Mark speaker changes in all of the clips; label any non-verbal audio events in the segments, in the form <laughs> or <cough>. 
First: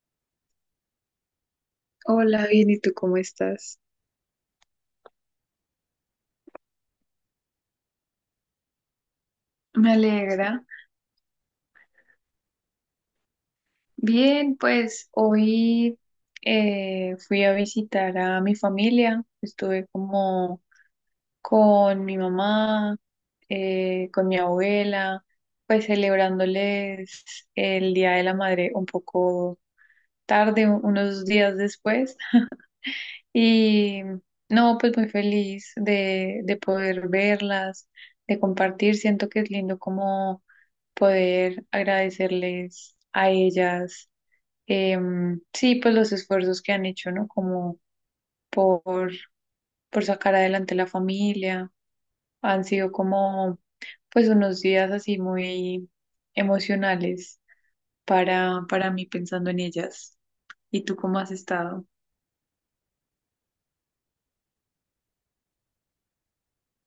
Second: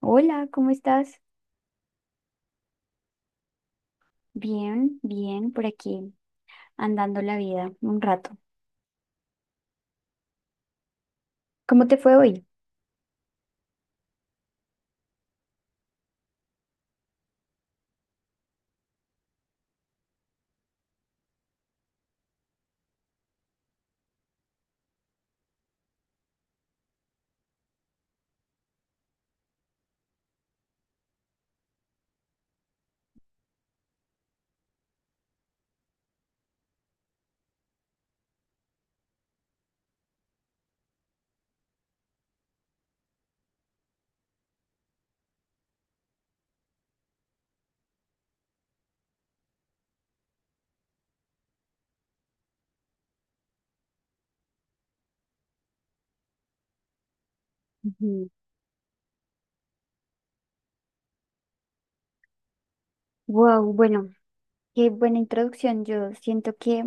Speaker 1: Hola, ¿cómo estás?
Speaker 2: Hola, bien, ¿y tú cómo estás?
Speaker 1: Bien, bien, por aquí, andando la vida un rato.
Speaker 2: Me alegra.
Speaker 1: ¿Cómo te fue hoy?
Speaker 2: Bien, pues hoy fui a visitar a mi familia. Estuve como con mi mamá, con mi abuela, pues celebrándoles el Día de la Madre un poco tarde, unos días después. Y no, pues muy feliz de poder verlas, de compartir. Siento que es lindo como poder agradecerles a ellas, sí, pues los esfuerzos que han hecho, ¿no? Como por, por sacar adelante la familia. Han sido como, pues, unos días así muy emocionales
Speaker 1: Ujú.
Speaker 2: para mí pensando en ellas. ¿Y tú cómo has estado?
Speaker 1: Wow, bueno, qué buena introducción. Yo siento que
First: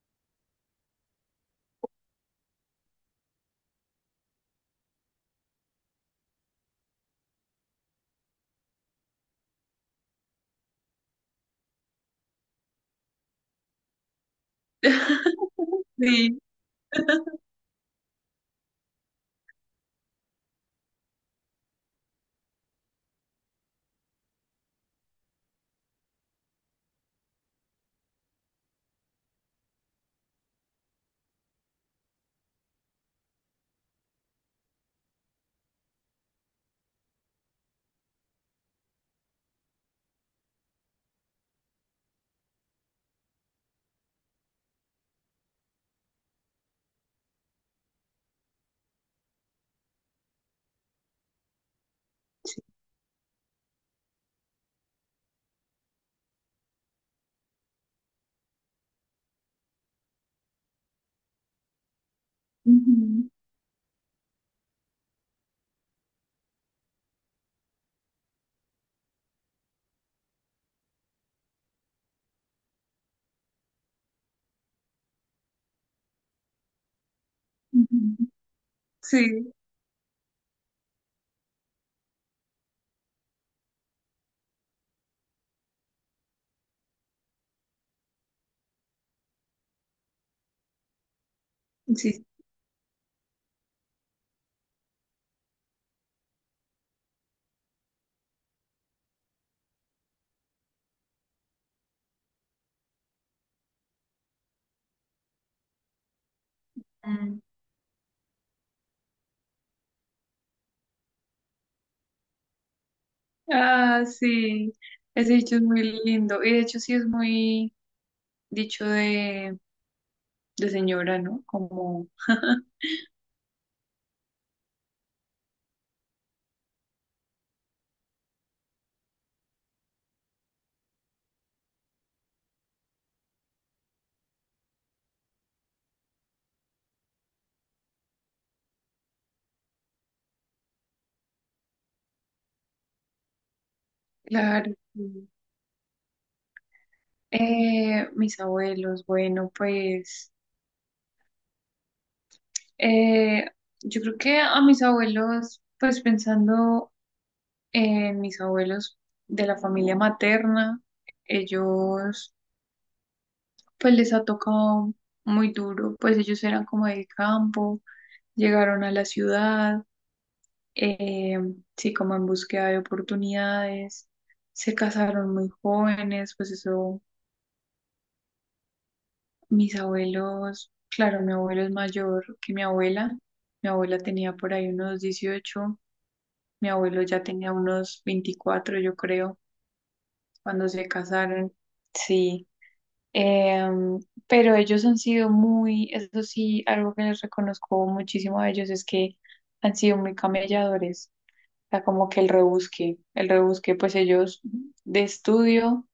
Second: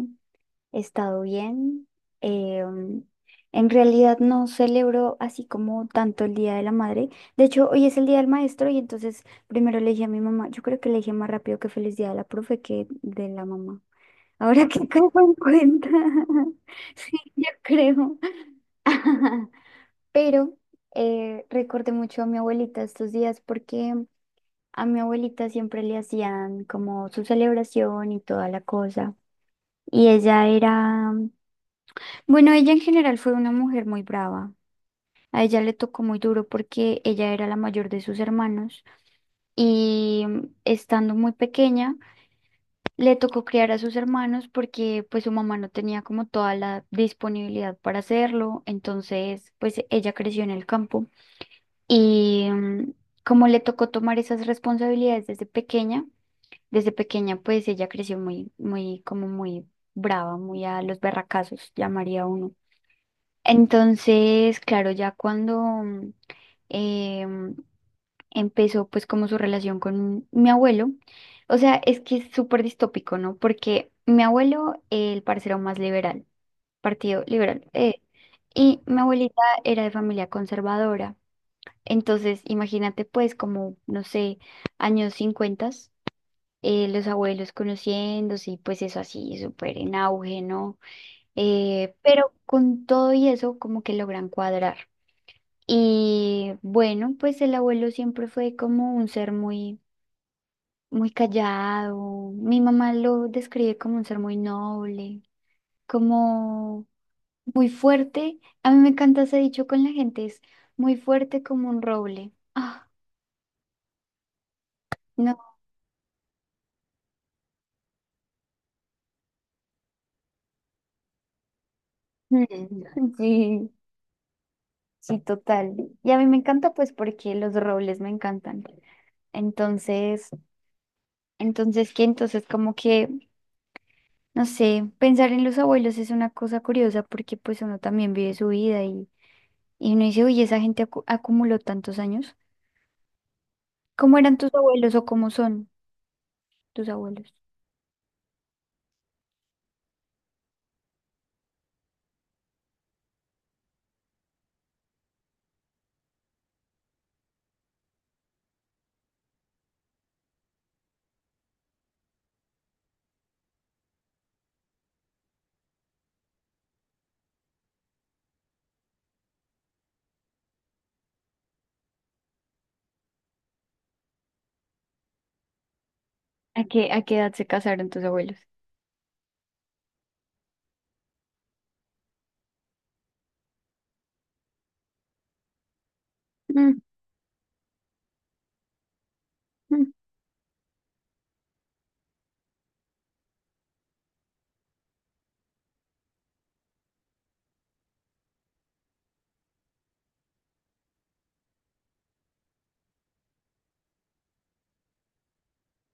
Speaker 1: he estado bien. Eh, um, en realidad no celebro así como tanto el Día de la Madre. De hecho, hoy es el Día del Maestro y entonces primero le dije a mi mamá, yo creo que le dije más rápido que feliz día de la profe que de la mamá. <laughs> Ahora que caigo en
Speaker 2: <laughs>
Speaker 1: cuenta.
Speaker 2: Sí.
Speaker 1: <laughs> Sí, yo creo. <laughs> Pero recordé mucho a mi abuelita estos días porque a mi abuelita siempre le hacían como su celebración y toda la cosa. Y ella era, bueno, ella en general fue una mujer muy brava. A ella le tocó muy duro porque ella era la mayor de sus hermanos y estando muy pequeña le tocó criar a sus hermanos porque pues su mamá no tenía como toda la disponibilidad para hacerlo. Entonces pues ella creció en el campo. Y mm, como le tocó tomar esas responsabilidades desde pequeña pues ella creció muy, muy, como muy brava, muy a los berracazos, llamaría uno.
Speaker 2: Ujú,
Speaker 1: Entonces, claro, ya cuando em, empezó pues como su relación con mi abuelo, o sea, es que es súper distópico, ¿no? Porque mi abuelo, el parcero más liberal, partido liberal,
Speaker 2: ujú.
Speaker 1: y mi abuelita
Speaker 2: Sí.
Speaker 1: era de familia conservadora. Entonces, imagínate pues como, no sé, años 50, los abuelos conociéndose y pues eso así, súper en auge, ¿no? Eh,
Speaker 2: Sí.
Speaker 1: pero con todo y eso como que logran cuadrar. Y bueno, pues el abuelo siempre fue como un ser muy, muy callado. Mi mamá lo describe como un ser muy noble, como
Speaker 2: Mm.
Speaker 1: muy fuerte. A mí me encanta ese dicho con la gente, es muy fuerte como un roble. Ah.
Speaker 2: Ah, sí. Ese
Speaker 1: No.
Speaker 2: dicho es muy lindo. Y de hecho sí es muy dicho de señora, ¿no? Como,
Speaker 1: <laughs> Mm, sí, sí, total. Y a mí me encanta pues porque los robles me encantan. Entonces, entonces que entonces como que, no sé, pensar en los abuelos es una cosa curiosa porque pues uno también vive su vida y, uno dice, oye, esa gente acumuló tantos años. ¿Cómo eran tus
Speaker 2: claro,
Speaker 1: abuelos o
Speaker 2: sí.
Speaker 1: cómo son tus abuelos?
Speaker 2: Mis abuelos, bueno, pues eh, yo creo que a mis abuelos, pues pensando en mis abuelos de la familia materna, ellos, pues les ha tocado muy duro, pues ellos eran como del campo, llegaron a la ciudad. Eh, sí, como en búsqueda de oportunidades. Se casaron muy jóvenes, pues
Speaker 1: ¿A qué,
Speaker 2: eso,
Speaker 1: a qué edad se casaron tus abuelos?
Speaker 2: mis abuelos, claro, mi abuelo es mayor que mi abuela. Mi abuela tenía por ahí unos 18,
Speaker 1: <laughs>
Speaker 2: mi
Speaker 1: Mm,
Speaker 2: abuelo ya tenía unos 24, yo creo,
Speaker 1: mm,
Speaker 2: cuando se casaron. Sí. Em, pero ellos han sido muy, eso sí, algo que les reconozco muchísimo a ellos es que han sido muy camelladores. Sea, como que el rebusque, pues ellos de estudio,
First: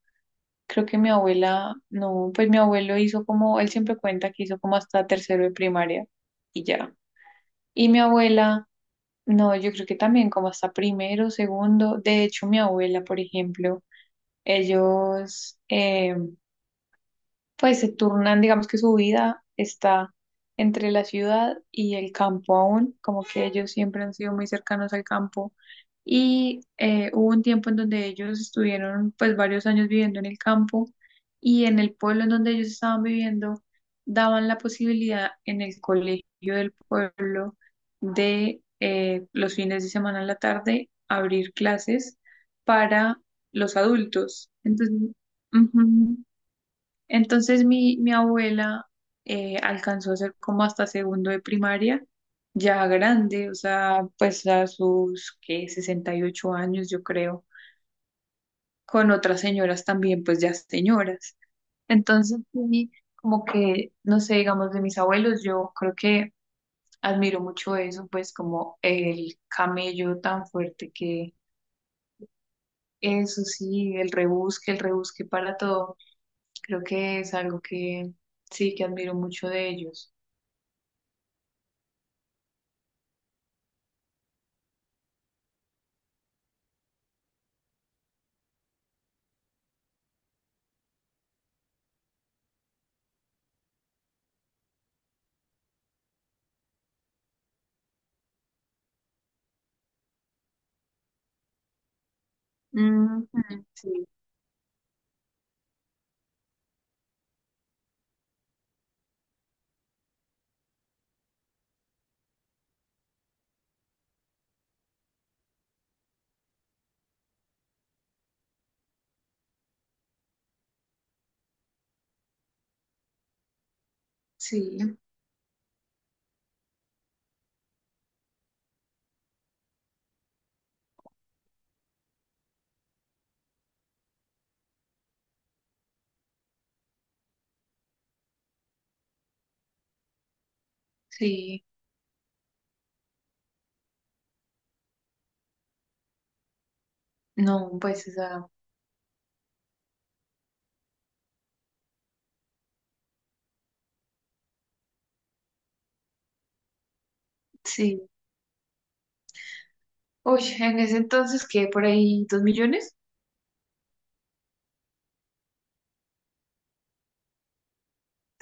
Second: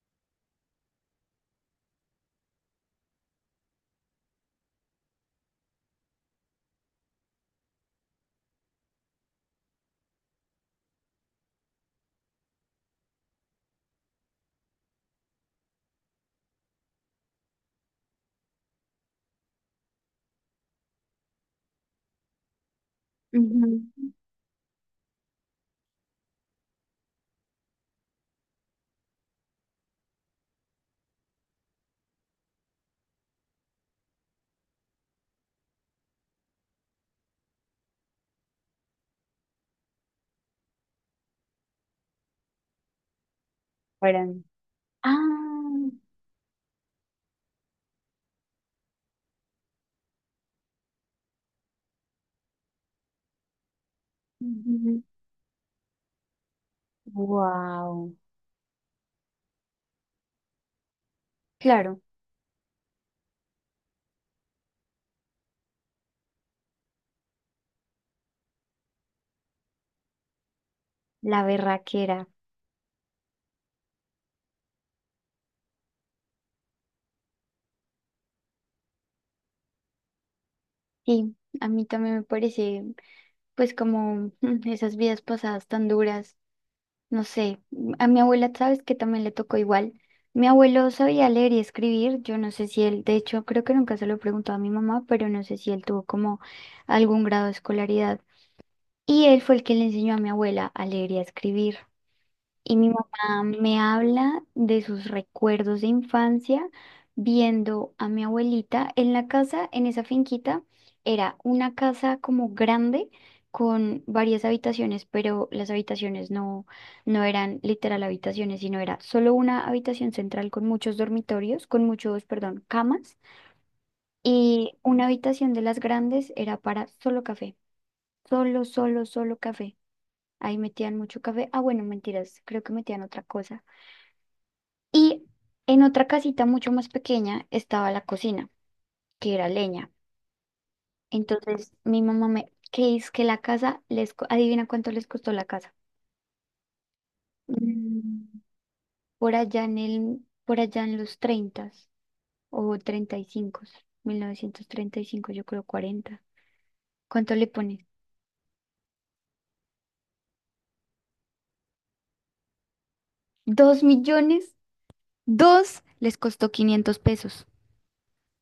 Speaker 2: creo que mi abuela, no, pues mi abuelo hizo como, él siempre cuenta que hizo como hasta tercero de primaria y ya. Y mi abuela, no, yo creo que también como hasta primero, segundo, de hecho mi abuela, por ejemplo, ellos, pues se turnan, digamos que su vida está entre la ciudad y el campo aún, como que ellos siempre
Speaker 1: ujú.
Speaker 2: han sido muy cercanos al campo. Y hubo un tiempo en donde ellos estuvieron pues varios años viviendo en el campo y en el pueblo en donde ellos estaban viviendo daban la posibilidad en el colegio del pueblo de los fines de semana en la tarde abrir clases para los
Speaker 1: Fueron.
Speaker 2: adultos. Entonces,
Speaker 1: Ah,
Speaker 2: ujú, entonces mi abuela alcanzó a ser como hasta segundo de primaria, ya grande, o sea, pues a sus, ¿qué? 68 años, yo creo,
Speaker 1: wow.
Speaker 2: con otras señoras también, pues ya señoras.
Speaker 1: Claro,
Speaker 2: Entonces, sí, como que, no sé, digamos, de mis abuelos, yo creo que admiro mucho eso, pues como el camello tan fuerte que
Speaker 1: la berraquera.
Speaker 2: eso sí, el rebusque para todo, creo que es algo que sí, que admiro mucho de ellos.
Speaker 1: Sí, a mí también me parece, pues como <laughs> esas vidas pasadas tan duras, no sé, a mi abuela, sabes que también le tocó igual. Mi abuelo sabía leer y escribir, yo no sé si él, de hecho creo que nunca se lo preguntó a mi mamá, pero no sé si él tuvo como algún grado de escolaridad. Y él fue el que le enseñó a mi abuela a leer y a escribir. Y mi
Speaker 2: Ujú,
Speaker 1: mamá me
Speaker 2: sí,
Speaker 1: habla de sus recuerdos de infancia viendo a mi abuelita en la casa, en esa finquita. Era una casa como grande con varias habitaciones, pero las habitaciones no, no eran literal habitaciones, sino era solo una habitación central con muchos dormitorios, con muchos, perdón, camas. Y
Speaker 2: sí,
Speaker 1: una habitación de las grandes era para solo café, solo, solo, solo café. Ahí metían mucho café. Ah, bueno, mentiras, creo que metían otra cosa. Y en otra casita mucho más pequeña estaba la cocina, que era leña.
Speaker 2: sí.
Speaker 1: Entonces mi mamá me, que es que la casa les, adivina cuánto les costó la casa.
Speaker 2: No, pues, o
Speaker 1: Mm,
Speaker 2: sea,
Speaker 1: por allá en los 30 o treinta y cinco, 1935, yo creo, 40. ¿Cuánto le pones?
Speaker 2: sí. Uy, en ese entonces, ¿qué? ¿Por ahí 2 millones?
Speaker 1: 2 millones, dos les costó 500 pesos.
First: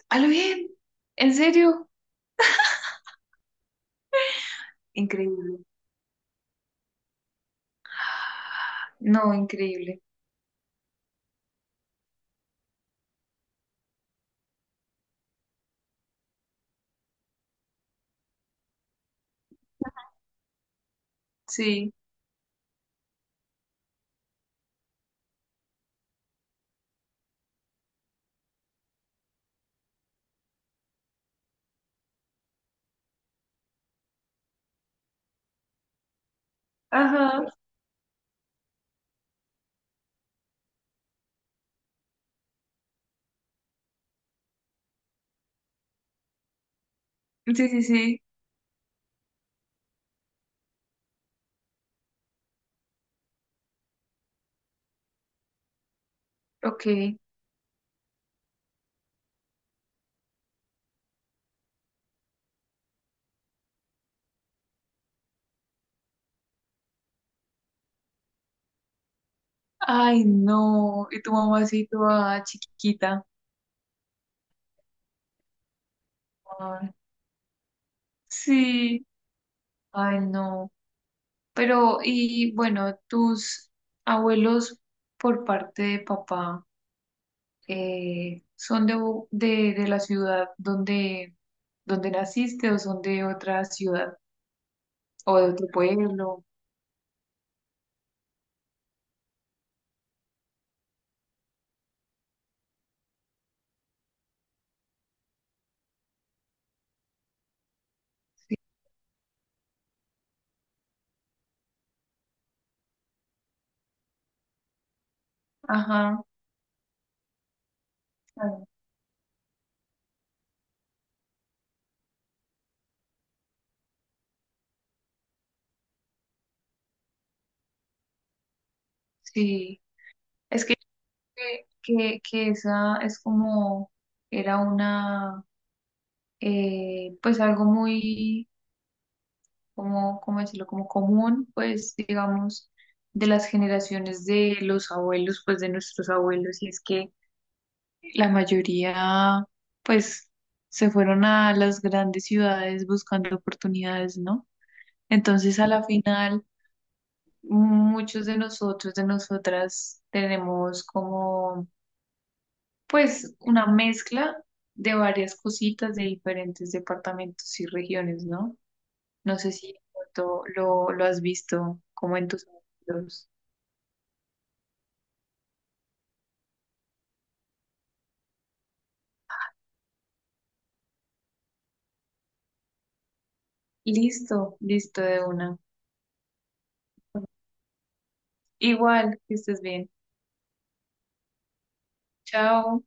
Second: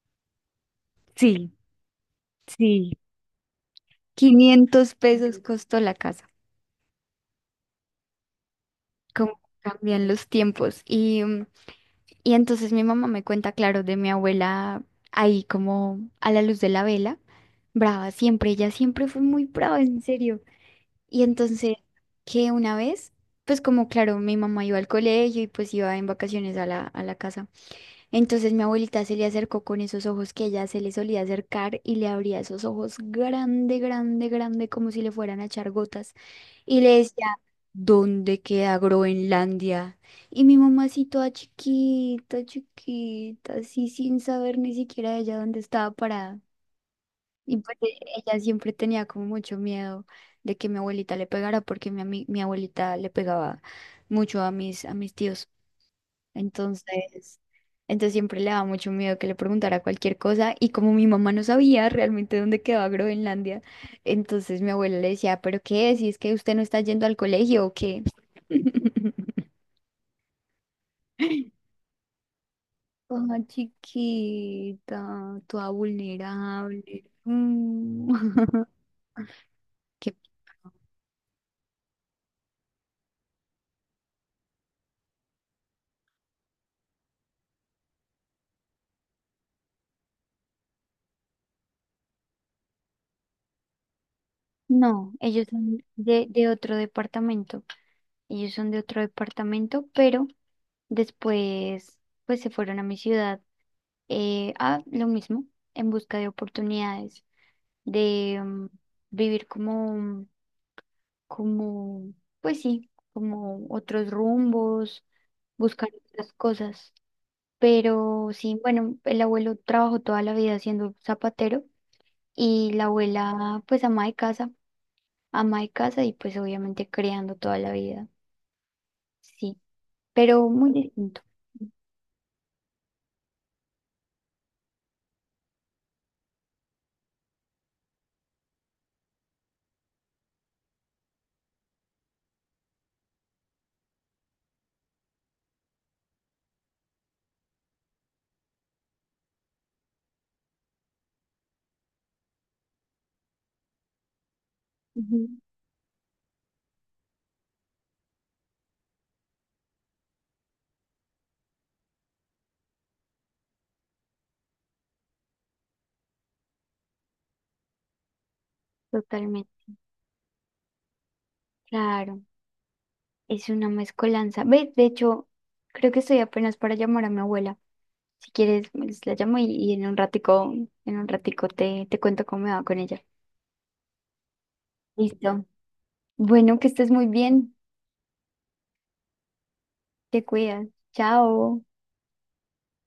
Speaker 2: ¡A lo bien! ¿En
Speaker 1: Sí,
Speaker 2: serio?
Speaker 1: sí. 500 pesos
Speaker 2: Increíble.
Speaker 1: costó la casa.
Speaker 2: No,
Speaker 1: Cómo
Speaker 2: increíble.
Speaker 1: cambian los tiempos. Y entonces mi mamá me cuenta, claro, de mi abuela ahí como a la luz de la vela, brava siempre, ella siempre fue muy brava, en serio. Y entonces
Speaker 2: Sí.
Speaker 1: que una vez, pues como claro, mi mamá iba al colegio y pues iba en vacaciones a la casa. Entonces mi abuelita se le acercó con esos ojos que ella se le solía acercar y le abría esos ojos grande, grande, grande, como si le fueran a echar gotas. Y le decía,
Speaker 2: Ajá.
Speaker 1: ¿dónde queda Groenlandia? Y mi mamá así toda chiquita, chiquita, así sin saber ni siquiera ella dónde estaba parada.
Speaker 2: Sí,
Speaker 1: Y pues
Speaker 2: sí, sí.
Speaker 1: ella siempre tenía como mucho miedo de que mi abuelita le pegara, porque mi abuelita le pegaba mucho a mis tíos.
Speaker 2: Ok.
Speaker 1: Entonces, entonces siempre le daba mucho miedo que le preguntara cualquier cosa y como mi mamá no sabía realmente dónde quedaba Groenlandia, entonces mi abuela le decía, ¿pero qué? Si es que usted no está yendo al colegio o qué. <laughs>
Speaker 2: Ay, no. Y tu mamacita ah, chiquita.
Speaker 1: Ah, chiquita, toda vulnerable.
Speaker 2: Ay,
Speaker 1: Mm. <laughs>
Speaker 2: sí.
Speaker 1: Qué-
Speaker 2: Ay, no. Pero, y bueno, tus abuelos por parte de papá, ¿son de, de la ciudad donde naciste o son de otra ciudad
Speaker 1: No,
Speaker 2: o
Speaker 1: ellos
Speaker 2: de otro
Speaker 1: son de,
Speaker 2: pueblo?
Speaker 1: de otro departamento. Ellos son de otro departamento, pero después pues se fueron a mi ciudad a lo mismo, en busca de oportunidades, de vivir como, como, pues sí, como otros rumbos, buscar
Speaker 2: Ajá,
Speaker 1: otras cosas. Pero sí,
Speaker 2: claro,
Speaker 1: bueno, el abuelo trabajó toda la vida siendo zapatero y la abuela, pues ama de casa y pues obviamente creando toda la vida, sí,
Speaker 2: sí.
Speaker 1: pero
Speaker 2: Es
Speaker 1: muy
Speaker 2: que,
Speaker 1: distinto.
Speaker 2: que, que que esa es como, era una, pues algo muy, como, ¿cómo decirlo? Como común, pues digamos, de las generaciones de los abuelos, pues de nuestros abuelos. Y es que la mayoría, pues, se fueron a las grandes ciudades buscando oportunidades, ¿no?
Speaker 1: Ujú.
Speaker 2: Entonces, a la final, muchos de nosotros, de nosotras, tenemos como, pues, una mezcla de varias cositas de diferentes departamentos y regiones, ¿no? No sé
Speaker 1: Totalmente,
Speaker 2: si de pronto lo has visto como
Speaker 1: claro.
Speaker 2: en tus amigos.
Speaker 1: Es una mezcolanza. Ve, de hecho, creo que estoy apenas para llamar a mi abuela. Si quieres, pues, la llamo y, en un ratico te cuento cómo me va con ella.
Speaker 2: Listo, listo de
Speaker 1: Listo.
Speaker 2: una.
Speaker 1: Bueno, que estés muy bien.
Speaker 2: Igual, que estés bien.
Speaker 1: Te cuidas. Chao.
Speaker 2: Chao.